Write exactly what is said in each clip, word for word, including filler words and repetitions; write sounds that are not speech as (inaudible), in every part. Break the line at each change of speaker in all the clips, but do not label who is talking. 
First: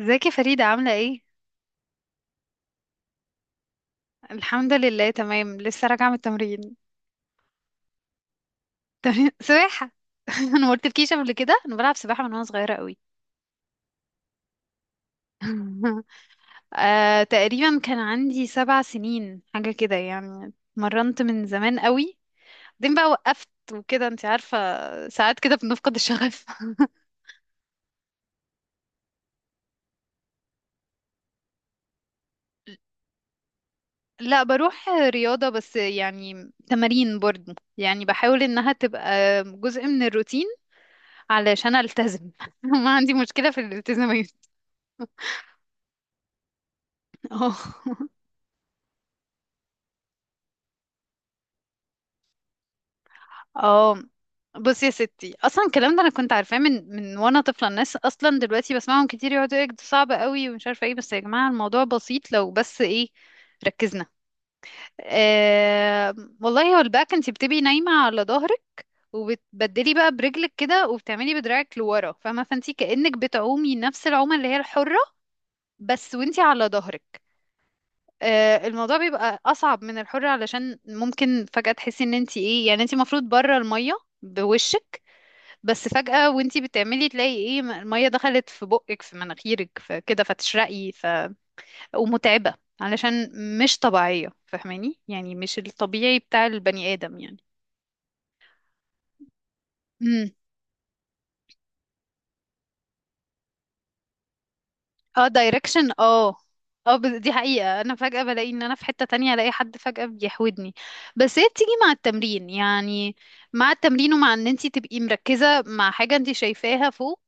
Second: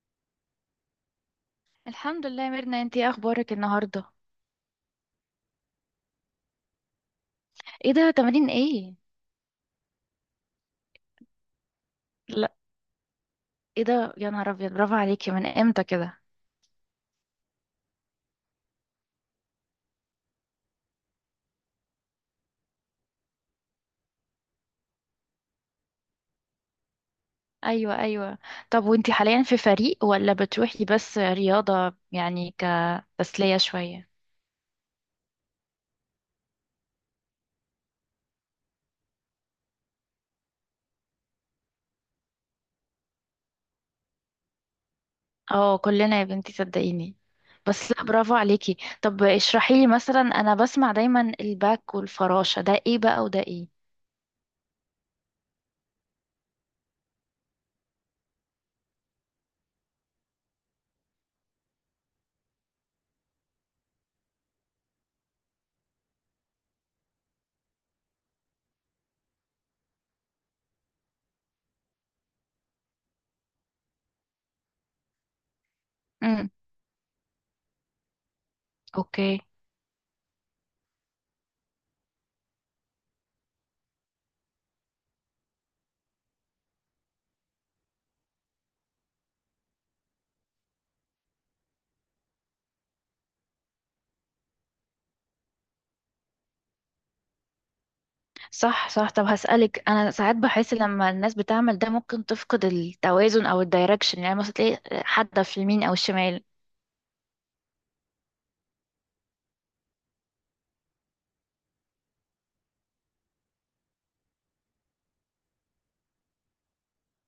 ازيك يا فريدة، عاملة ايه؟
الحمد لله يا ميرنا، انتي ايه اخبارك النهارده؟
الحمد لله، تمام. لسه راجعة من التمرين.
ايه ده، تمارين ايه؟
(laughs) سباحة. (laughs) انا ما قلتلكيش قبل كده، انا بلعب سباحة من وانا
لا.
صغيرة قوي.
ايه ده يا نهار ابيض، برافو عليكي، من امتى
(laughs)
كده؟
آه، تقريبا كان عندي سبع سنين حاجة كده، يعني مرنت من زمان قوي. بعدين بقى وقفت وكده انت عارفة، ساعات كده بنفقد الشغف. (laughs)
ايوه ايوه. طب وانتي حاليا في فريق ولا بتروحي بس رياضه يعني كتسليه شويه؟
لا، بروح رياضة بس، يعني تمارين برضه، يعني بحاول انها تبقى جزء من الروتين علشان التزم. (laughs) ما عندي مشكلة في الالتزامات.
اه كلنا يا بنتي صدقيني.
(laughs) اه،
بس لا، برافو عليكي. طب اشرحي لي مثلا، انا بسمع دايما الباك والفراشه، ده ايه بقى وده ايه؟
اه، بصي يا ستي، اصلا الكلام ده انا كنت عارفاه من من وانا طفله. الناس اصلا دلوقتي بسمعهم كتير يقعدوا يقولوا ده صعب قوي ومش عارفه ايه، بس يا جماعه الموضوع بسيط لو بس ايه، ركزنا. آه. والله هو الباك انت بتبقي نايمه على ظهرك، وبتبدلي بقى برجلك كده، وبتعملي بدراعك لورا، فاهمه؟ فانت كانك بتعومي نفس العومه اللي هي الحره، بس وانت
امم.
على ظهرك. آه، الموضوع بيبقى
اوكي.
اصعب من الحر، علشان ممكن فجأة تحسي ان انت ايه، يعني انت المفروض بره المية بوشك، بس فجأة وانتي بتعملي تلاقي ايه م- المية دخلت في بقك في مناخيرك، فكده فتشرقي ف... ومتعبة، علشان مش طبيعية. فاهماني؟ يعني مش الطبيعي بتاع البني آدم يعني.
صح صح. طب هسألك، أنا
امم.
ساعات بحس لما الناس بتعمل ده ممكن تفقد التوازن أو الدايركشن، يعني مثلا تلاقي
اه،
حد في اليمين
دايركشن،
أو
اه.
الشمال.
اه، بس دي حقيقة، انا فجأة بلاقي ان انا في حتة تانية، الاقي حد فجأة بيحودني، بس هي بتيجي مع التمرين يعني. مع التمرين ومع ان انتي تبقي مركزة مع حاجة انتي شايفاها فوق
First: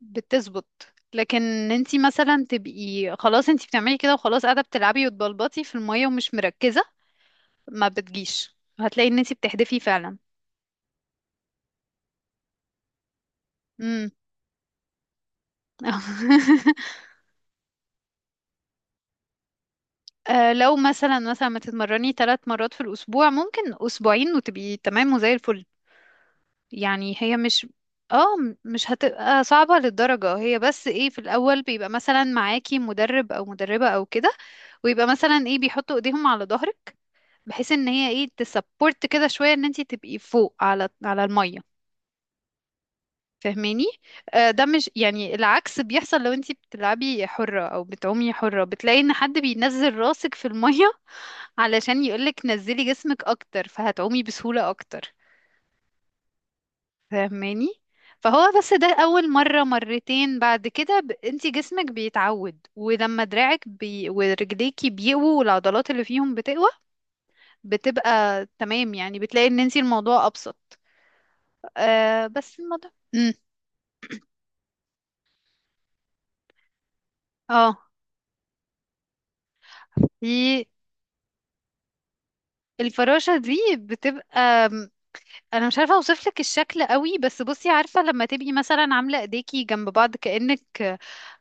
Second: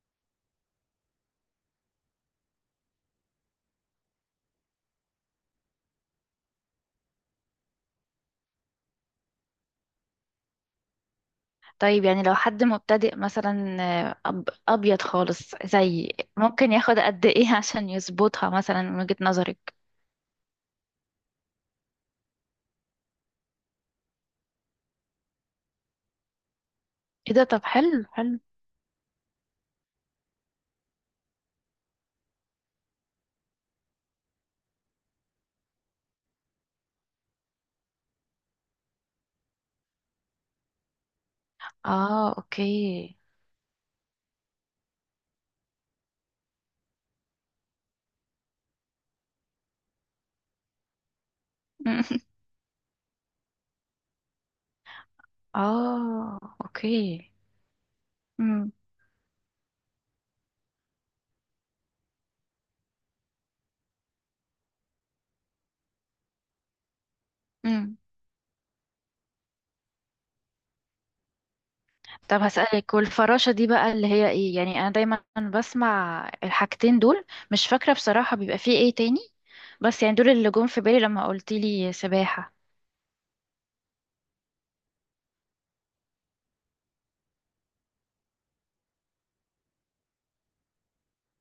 بتظبط. لكن انتي مثلا تبقي خلاص انتي بتعملي كده وخلاص، قاعده بتلعبي وتبلبطي في الميه ومش مركزه، ما بتجيش. هتلاقي ان انتي بتحدفي فعلا.
طيب يعني لو حد مبتدئ مثلا،
امم.
آه، أب أبيض خالص زي، ممكن
(laughs)
ياخد قد إيه (laughs) عشان يظبطها مثلا من وجهة نظرك؟
آه، لو مثلا مثلا ما تتمرني ثلاث مرات في الاسبوع، ممكن اسبوعين وتبقي تمام وزي الفل. يعني
إيه
هي
ده، طب
مش،
حلو
اه
حلو.
م- مش هتبقى صعبة للدرجة. هي بس ايه، في الأول بيبقى مثلا معاكي مدرب أو مدربة أو كده، ويبقى مثلا ايه بيحطوا ايديهم على ظهرك بحيث ان هي ايه تسبورت كده شويه ان انت تبقي فوق على على الميه.
آه أوكي.
فاهماني؟ آه، ده مش يعني العكس بيحصل لو انت بتلعبي حره او بتعومي حره، بتلاقي ان حد بينزل راسك في الميه (laughs) علشان يقولك
(laughs)
نزلي جسمك اكتر فهتعومي بسهوله اكتر.
آه أوكي.
فاهماني؟ فهو
مم.
بس ده اول مره مرتين بعد كده ب... انت جسمك بيتعود، ولما دراعك بي... ورجليكي بيقووا والعضلات اللي فيهم بتقوى
مم.
بتبقى تمام. يعني بتلاقي ان انت الموضوع ابسط. آه
طب
بس الموضوع
هسألك،
امم.
والفراشة دي بقى اللي هي ايه؟ يعني انا دايما بسمع الحاجتين دول، مش
اه.
فاكرة بصراحة بيبقى فيه ايه تاني، بس يعني دول
دي
اللي جم في بالي لما قلتيلي سباحة.
الفراشة دي بتبقى م، انا مش عارفة اوصف لك الشكل قوي، بس بصي، عارفة لما تبقي مثلا عاملة ايديكي جنب بعض كأنك،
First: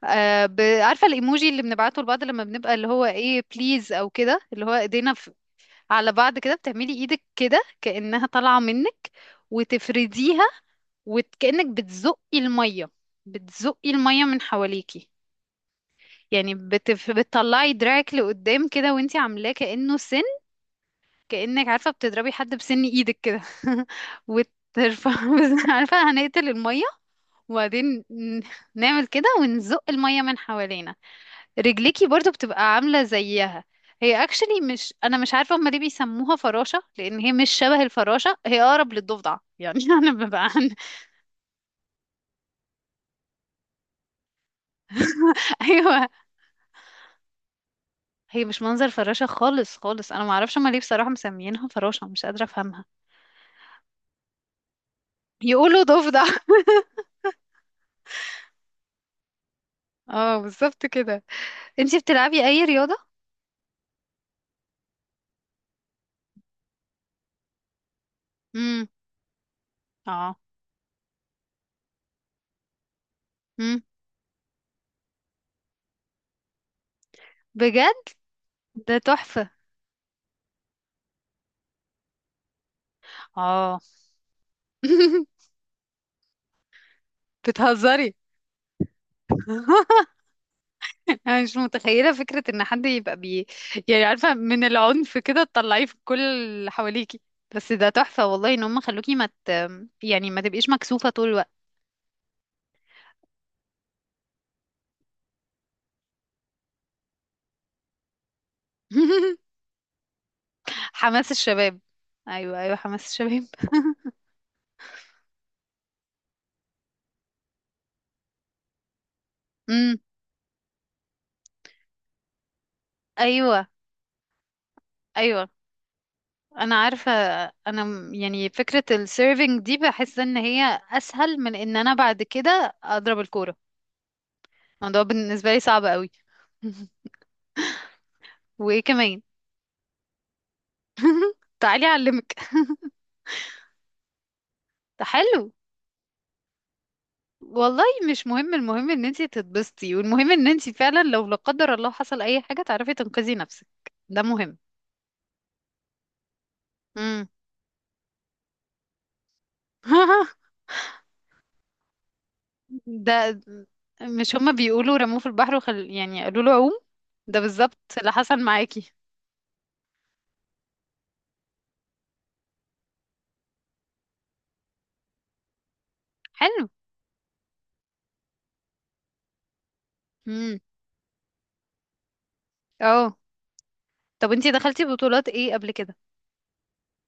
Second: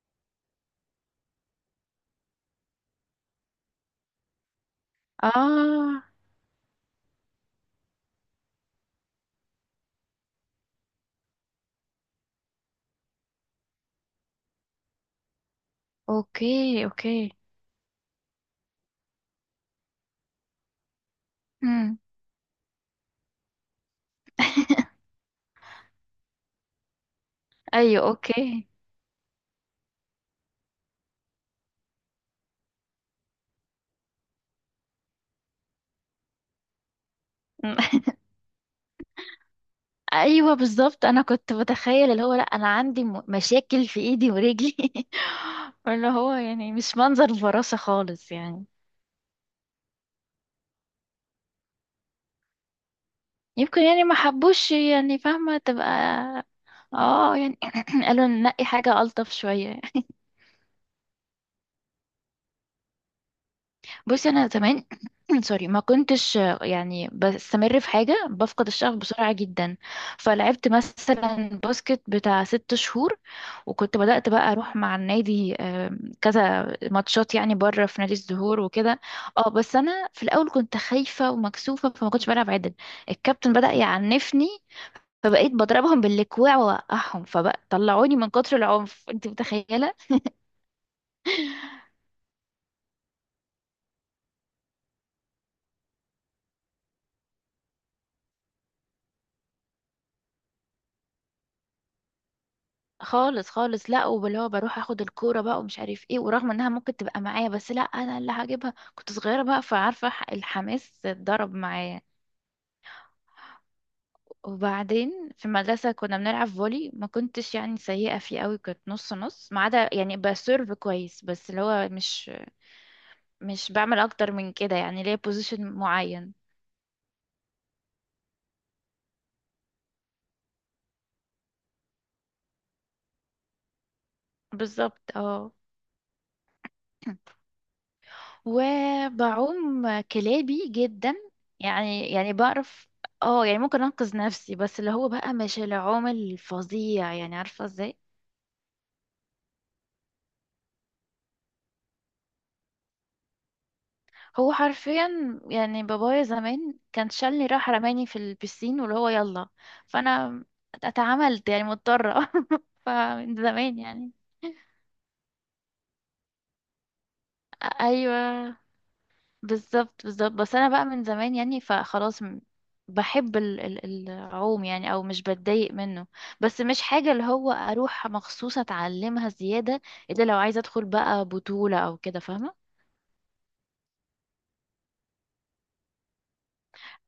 آه ب... عارفة الايموجي اللي بنبعته لبعض لما بنبقى اللي هو ايه بليز او كده اللي هو ايدينا في...
اه.
على بعض كده، بتعملي ايدك كده كأنها طالعة منك وتفرديها، وكأنك بتزقي المية، بتزقي المية من حواليكي. يعني
اوكي
بتف...
اوكي.
بتطلعي دراعك لقدام كده وانتي عاملاه كأنه سن، كأنك عارفة
مم.
بتضربي حد بسن ايدك كده (laughs) وترفع
(laughs)
(laughs) بس- عارفة هنقتل المية، وبعدين
ايوه
ن-
اوكي.
نعمل كده ونزق المية من حوالينا. رجليكي برضو بتبقى عاملة زيها. هي اكشلي، مش انا مش عارفة هما ليه بيسموها فراشة، لان هي مش
مم.
شبه
(laughs)
الفراشة، هي اقرب للضفدع يعني (laughs) انا ببقى
ايوه
عن...
بالظبط، انا كنت بتخيل اللي هو، لا انا عندي م- مشاكل في ايدي ورجلي
(laughs)
(laughs) اللي
ايوه،
هو يعني مش منظر الفراشة خالص
هي مش
يعني.
منظر فراشة خالص خالص، انا معرفش هما ليه بصراحة مسميينها فراشة، مش قادرة افهمها.
يمكن يعني ما حبوش، يعني فاهمة،
يقولوا
تبقى
ضفدع. (laughs)
اه يعني (clears throat) قالوا ننقي حاجة ألطف شوية.
اه، بالظبط كده. انتي بتلعبي اي رياضة؟
بصي أنا زمان (clears throat) سوري، ما كنتش يعني بستمر في حاجة، بفقد
امم.
الشغف بسرعة جدا.
اه.
فلعبت مثلا باسكت بتاع ست شهور،
امم.
وكنت بدأت بقى أروح مع النادي آم، كذا ماتشات يعني بره في
بجد؟
نادي الزهور
ده
وكده. اه
تحفة.
بس أنا في الأول كنت خايفة ومكسوفة، فما كنتش بلعب عدل. الكابتن بدأ
اه.
يعنفني،
(laughs)
فبقيت بضربهم بالكوع واوقعهم، فبقى
بتهزري؟
طلعوني من كتر العنف، انت
(laughs)
متخيله؟
انا مش متخيلة فكرة ان حد يبقى بي، يعني عارفة من العنف كده تطلعيه في كل اللي حواليكي. بس ده تحفة والله ان هم خلوكي ما مت... يعني ما تبقيش مكسوفة طول الوقت.
خالص خالص. لا، وباللي هو بروح اخد الكوره بقى ومش عارف ايه، ورغم انها ممكن تبقى معايا بس لا، انا اللي هجيبها. كنت صغيره بقى،
(laughs)
فعارفه ح- الحماس
حماس
اتضرب
الشباب.
معايا.
ايوه، ايوه، حماس الشباب. (laughs)
وبعدين في المدرسه كنا بنلعب فولي، ما كنتش يعني سيئه فيه قوي، كنت نص نص، ما عدا
امم.
يعني بسيرف كويس، بس اللي هو مش
ايوه،
مش بعمل اكتر من كده، يعني ليا
ايوه.
بوزيشن معين.
انا عارفه، انا م- يعني فكره السيرفينج دي بحس ان هي اسهل من ان انا بعد كده اضرب الكوره. الموضوع
بالظبط
بالنسبه
اه.
لي صعب قوي. (laughs) وايه كمان؟
وبعوم كلابي جدا.
تعالي
يعني
اعلمك.
يعني
(laughs)
بعرف. اه يعني ممكن انقذ نفسي، بس اللي
ده
هو بقى
حلو
مش العوم الفظيع، يعني عارفه
والله.
ازاي.
مش مهم، المهم ان انتي تتبسطي، والمهم ان انتي فعلا لو لا قدر الله حصل اي حاجه تعرفي تنقذي نفسك. ده
هو
مهم.
حرفيا يعني بابايا زمان كان
امم.
شالني، راح رماني في البسين واللي هو يلا.
(laughs)
فانا اتعاملت يعني مضطره (laughs) فمن
ده
زمان يعني.
مش هما بيقولوا رموه في البحر وخل... يعني قالوا له عوم؟ ده بالظبط اللي حصل
ايوه
معاكي.
بالظبط بالظبط. بس انا بقى من زمان يعني، فخلاص م- بحب ال- ال- العوم، يعني او مش بتضايق منه. بس
حلو.
مش حاجة اللي هو اروح مخصوص اتعلمها زيادة، الا لو
امم.
عايزة ادخل بقى بطولة او كده، فاهمة.
اه. طب انتي دخلتي بطولات ايه قبل كده؟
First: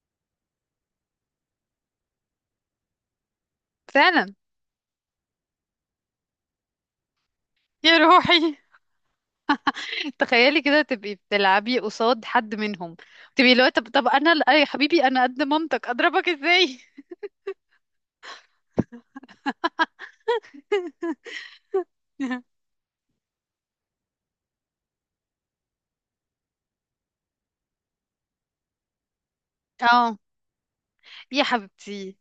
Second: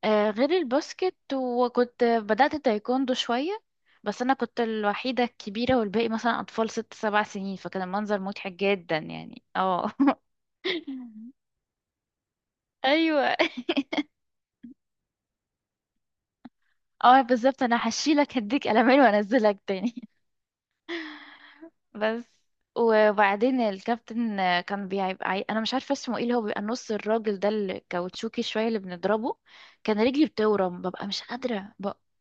آه غير الباسكت، وكنت بدأت التايكوندو شوية. بس
فعلا.
انا كنت الوحيدة الكبيرة، والباقي مثلا اطفال ست سبع سنين، فكان
يا
المنظر مضحك
روحي.
جدا يعني اه
(laughs)
(laughs)
تخيلي كده تبقي بتلعبي قصاد حد منهم.
ايوه
تبقي اللي
(laughs)
هو طب طب انا ال- يا حبيبي انا قد مامتك اضربك ازاي؟
اه بالظبط، انا هشيلك هديك قلمين وانزلك تاني. بس
(laughs)
وبعدين الكابتن كان بيبقى عي... انا مش عارفه اسمه ايه، اللي هو بيبقى نص الراجل ده الكاوتشوكي شويه اللي بنضربه. كان
اه.
رجلي بتورم، ببقى مش
يا
قادره بقى.
حبيبتي،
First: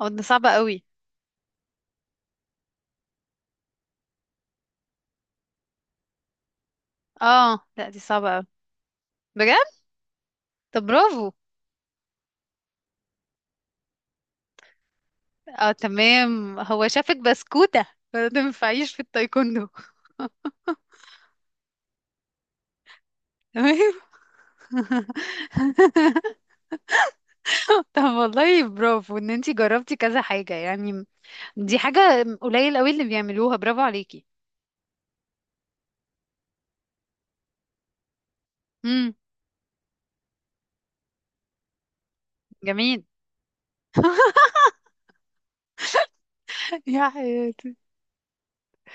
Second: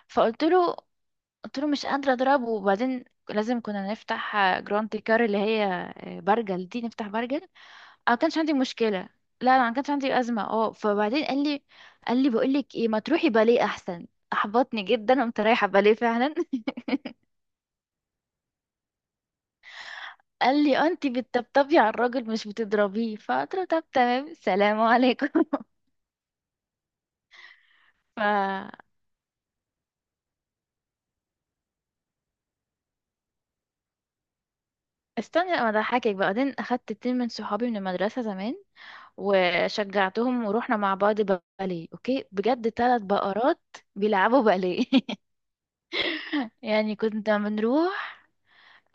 او ده
فقلت
صعبة
له،
قوي.
قلت له مش قادره اضربه. وبعدين لازم كنا نفتح جراند كار، اللي هي آه، برجل دي نفتح، برجل انا
اه، لا دي
ما
صعبة
كانش
قوي.
عندي مشكله. لا انا ما
بجد.
كانش عندي ازمه، اه
طب
فبعدين
برافو.
قال لي، قال لي بقول لك ايه، ما تروحي باليه احسن. احبطني جدا، قمت رايحه
اه،
باليه فعلا.
تمام، هو شافك بسكوتة فما تنفعيش في التايكوندو.
قال لي آه، انت بتطبطبي على الراجل مش بتضربيه.
(laughs)
فقلت له
تمام.
طب تمام، سلام عليكم.
(laughs) طب والله
(laughs) ف
برافو ان انتي جربتي كذا حاجة يعني. دي حاجة قليل قوي اللي بيعملوها، برافو عليكي.
استني لما اضحكك بقى. بعدين اخدت اتنين من صحابي من المدرسه زمان،
امم.
وشجعتهم ورحنا مع بعض باليه. اوكي بجد، ثلاث
جميل.
بقرات
(laughs)
بيلعبوا باليه (laughs) يعني
يا
كنا
حياتي.
بنروح،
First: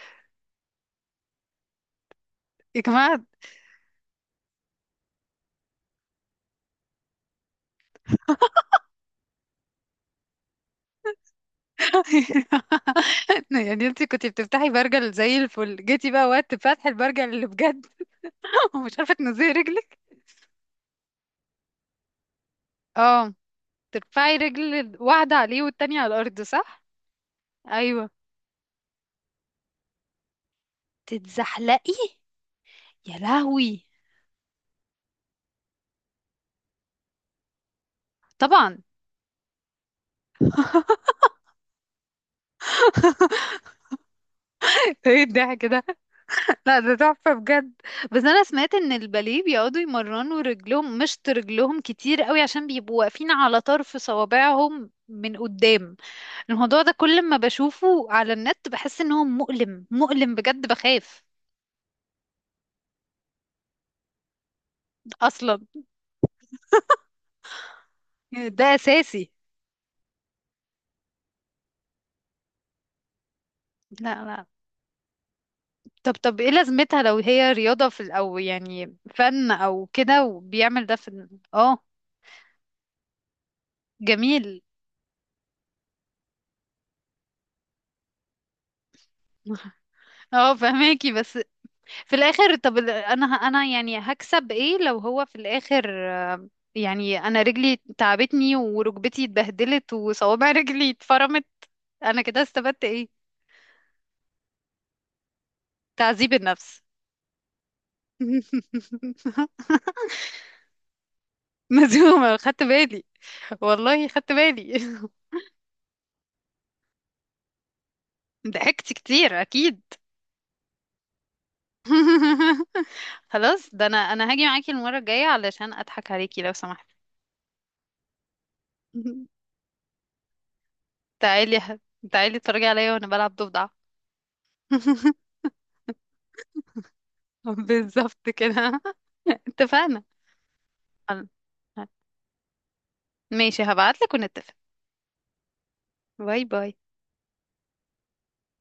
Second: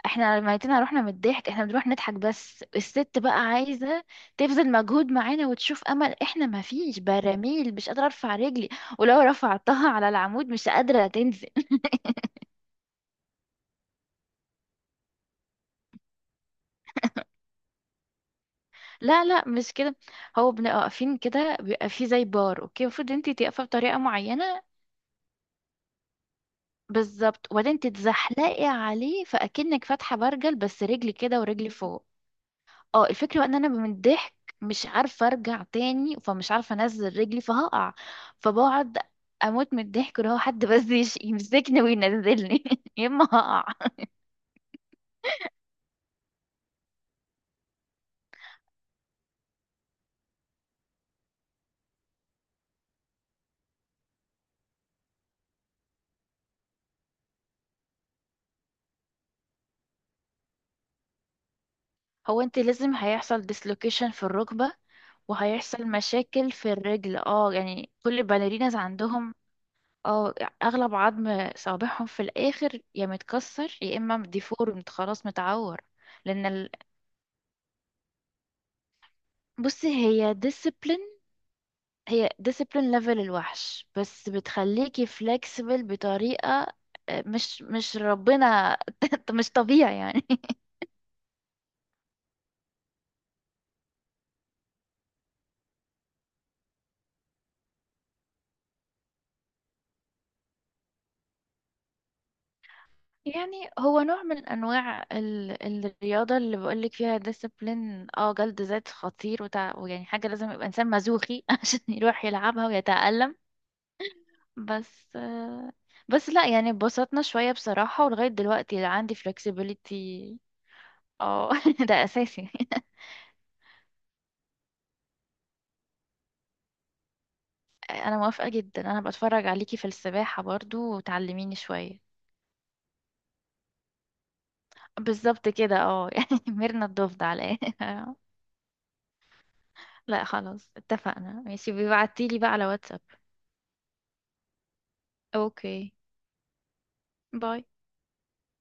احنا ميتنا رحنا من الضحك، احنا بنروح نضحك، بس
يا
الست
جماعة.
بقى عايزه تبذل مجهود معانا وتشوف امل. احنا ما فيش براميل، مش قادره ارفع رجلي، ولو رفعتها على العمود مش قادره تنزل.
(laughs) يعني انتي كنتي بتفتحي برجل زي الفل، جيتي بقى وقت فتح البرجل اللي بجد (laughs) ومش عارفة
لا لا
تنزلي
مش كده.
رجلك.
هو بنبقى واقفين كده، بيبقى فيه زي بار اوكي، المفروض انت
اه.
تقفي بطريقه
ترفعي
معينه.
رجل واحدة عليه والتانية على الأرض، صح؟
بالظبط، وبعدين
أيوة.
تتزحلقي عليه فاكنك فاتحه برجل، بس رجلي كده ورجلي
تتزحلقي.
فوق. اه
يا
الفكره بقى ان انا
لهوي.
من الضحك مش عارفه ارجع تاني، فمش عارفه انزل رجلي، فهقع.
طبعا.
فبقعد اموت من الضحك، اللي هو حد بس
(laughs)
يش- يمسكني وينزلني (laughs) يا اما هقع.
ايه الضحك ده؟ لا ده تحفة بجد. بس انا سمعت ان الباليه بيقعدوا يمرنوا رجلهم مشط رجلهم كتير قوي، عشان بيبقوا واقفين على طرف صوابعهم من قدام. الموضوع ده كل ما بشوفه على النت بحس ان هو مؤلم، مؤلم بجد، بخاف.
هو انت لازم هيحصل ديسلوكيشن في الركبه،
اصلا.
وهيحصل مشاكل في الرجل، اه يعني كل
ده
الباليريناز
اساسي.
عندهم اه اغلب عظم صابعهم في الاخر يا متكسر يا
لا،
اما
لا.
ديفورمد خلاص متعور.
طب طب
لان
ايه
ال...
لازمتها لو هي رياضة في او يعني فن او
بصي،
كده
هي
وبيعمل ده
ديسيبلين
في؟ اه.
هي ديسيبلين ليفل الوحش، بس
جميل.
بتخليكي فلكسبل بطريقة آه، مش مش ربنا (laughs) مش
(laughs)
طبيعي يعني.
اه، فهماكي. بس في الاخر طب ال- انا انا يعني هكسب ايه لو هو في الاخر، يعني انا رجلي تعبتني وركبتي اتبهدلت وصوابع (laughs) رجلي اتفرمت، انا كده استفدت ايه؟
يعني هو نوع من انواع ال...
تعذيب
الرياضة اللي
النفس.
بقولك فيها ديسيبلين، اه جلد ذات خطير وتع... ويعني
(laughs)
حاجة لازم يبقى انسان مزوخي (laughs) عشان يروح
مزومة، خدت
يلعبها
بالي.
ويتألم.
والله خدت بالي.
بس آه، بس لا، يعني اتبسطنا شوية بصراحة، ولغاية
(laughs)
دلوقتي
ضحكت
عندي
كتير اكيد.
flexibility. اه (laughs) ده أساسي
(laughs)
(laughs)
خلاص، ده انا انا هاجي معاكي المرة الجاية علشان اضحك عليكي لو سمحتي.
أنا موافقة جدا، أنا
(laughs)
بتفرج عليكي في السباحة برضو
تعالي
وتعلميني
يا حب-
شوية.
تعالي اتفرجي عليا وانا بلعب ضفدع. (laughs)
بالظبط كده اه (laughs) يعني ميرنا الضفدع على الآخر.
بالظبط كده. (laughs) اتفقنا.
(laughs) لا خلاص
خل-
اتفقنا، ماشي بيبعتيلي بقى على واتساب.
ماشي، هبعتلك ونتفق.
اوكي،
باي باي.
باي.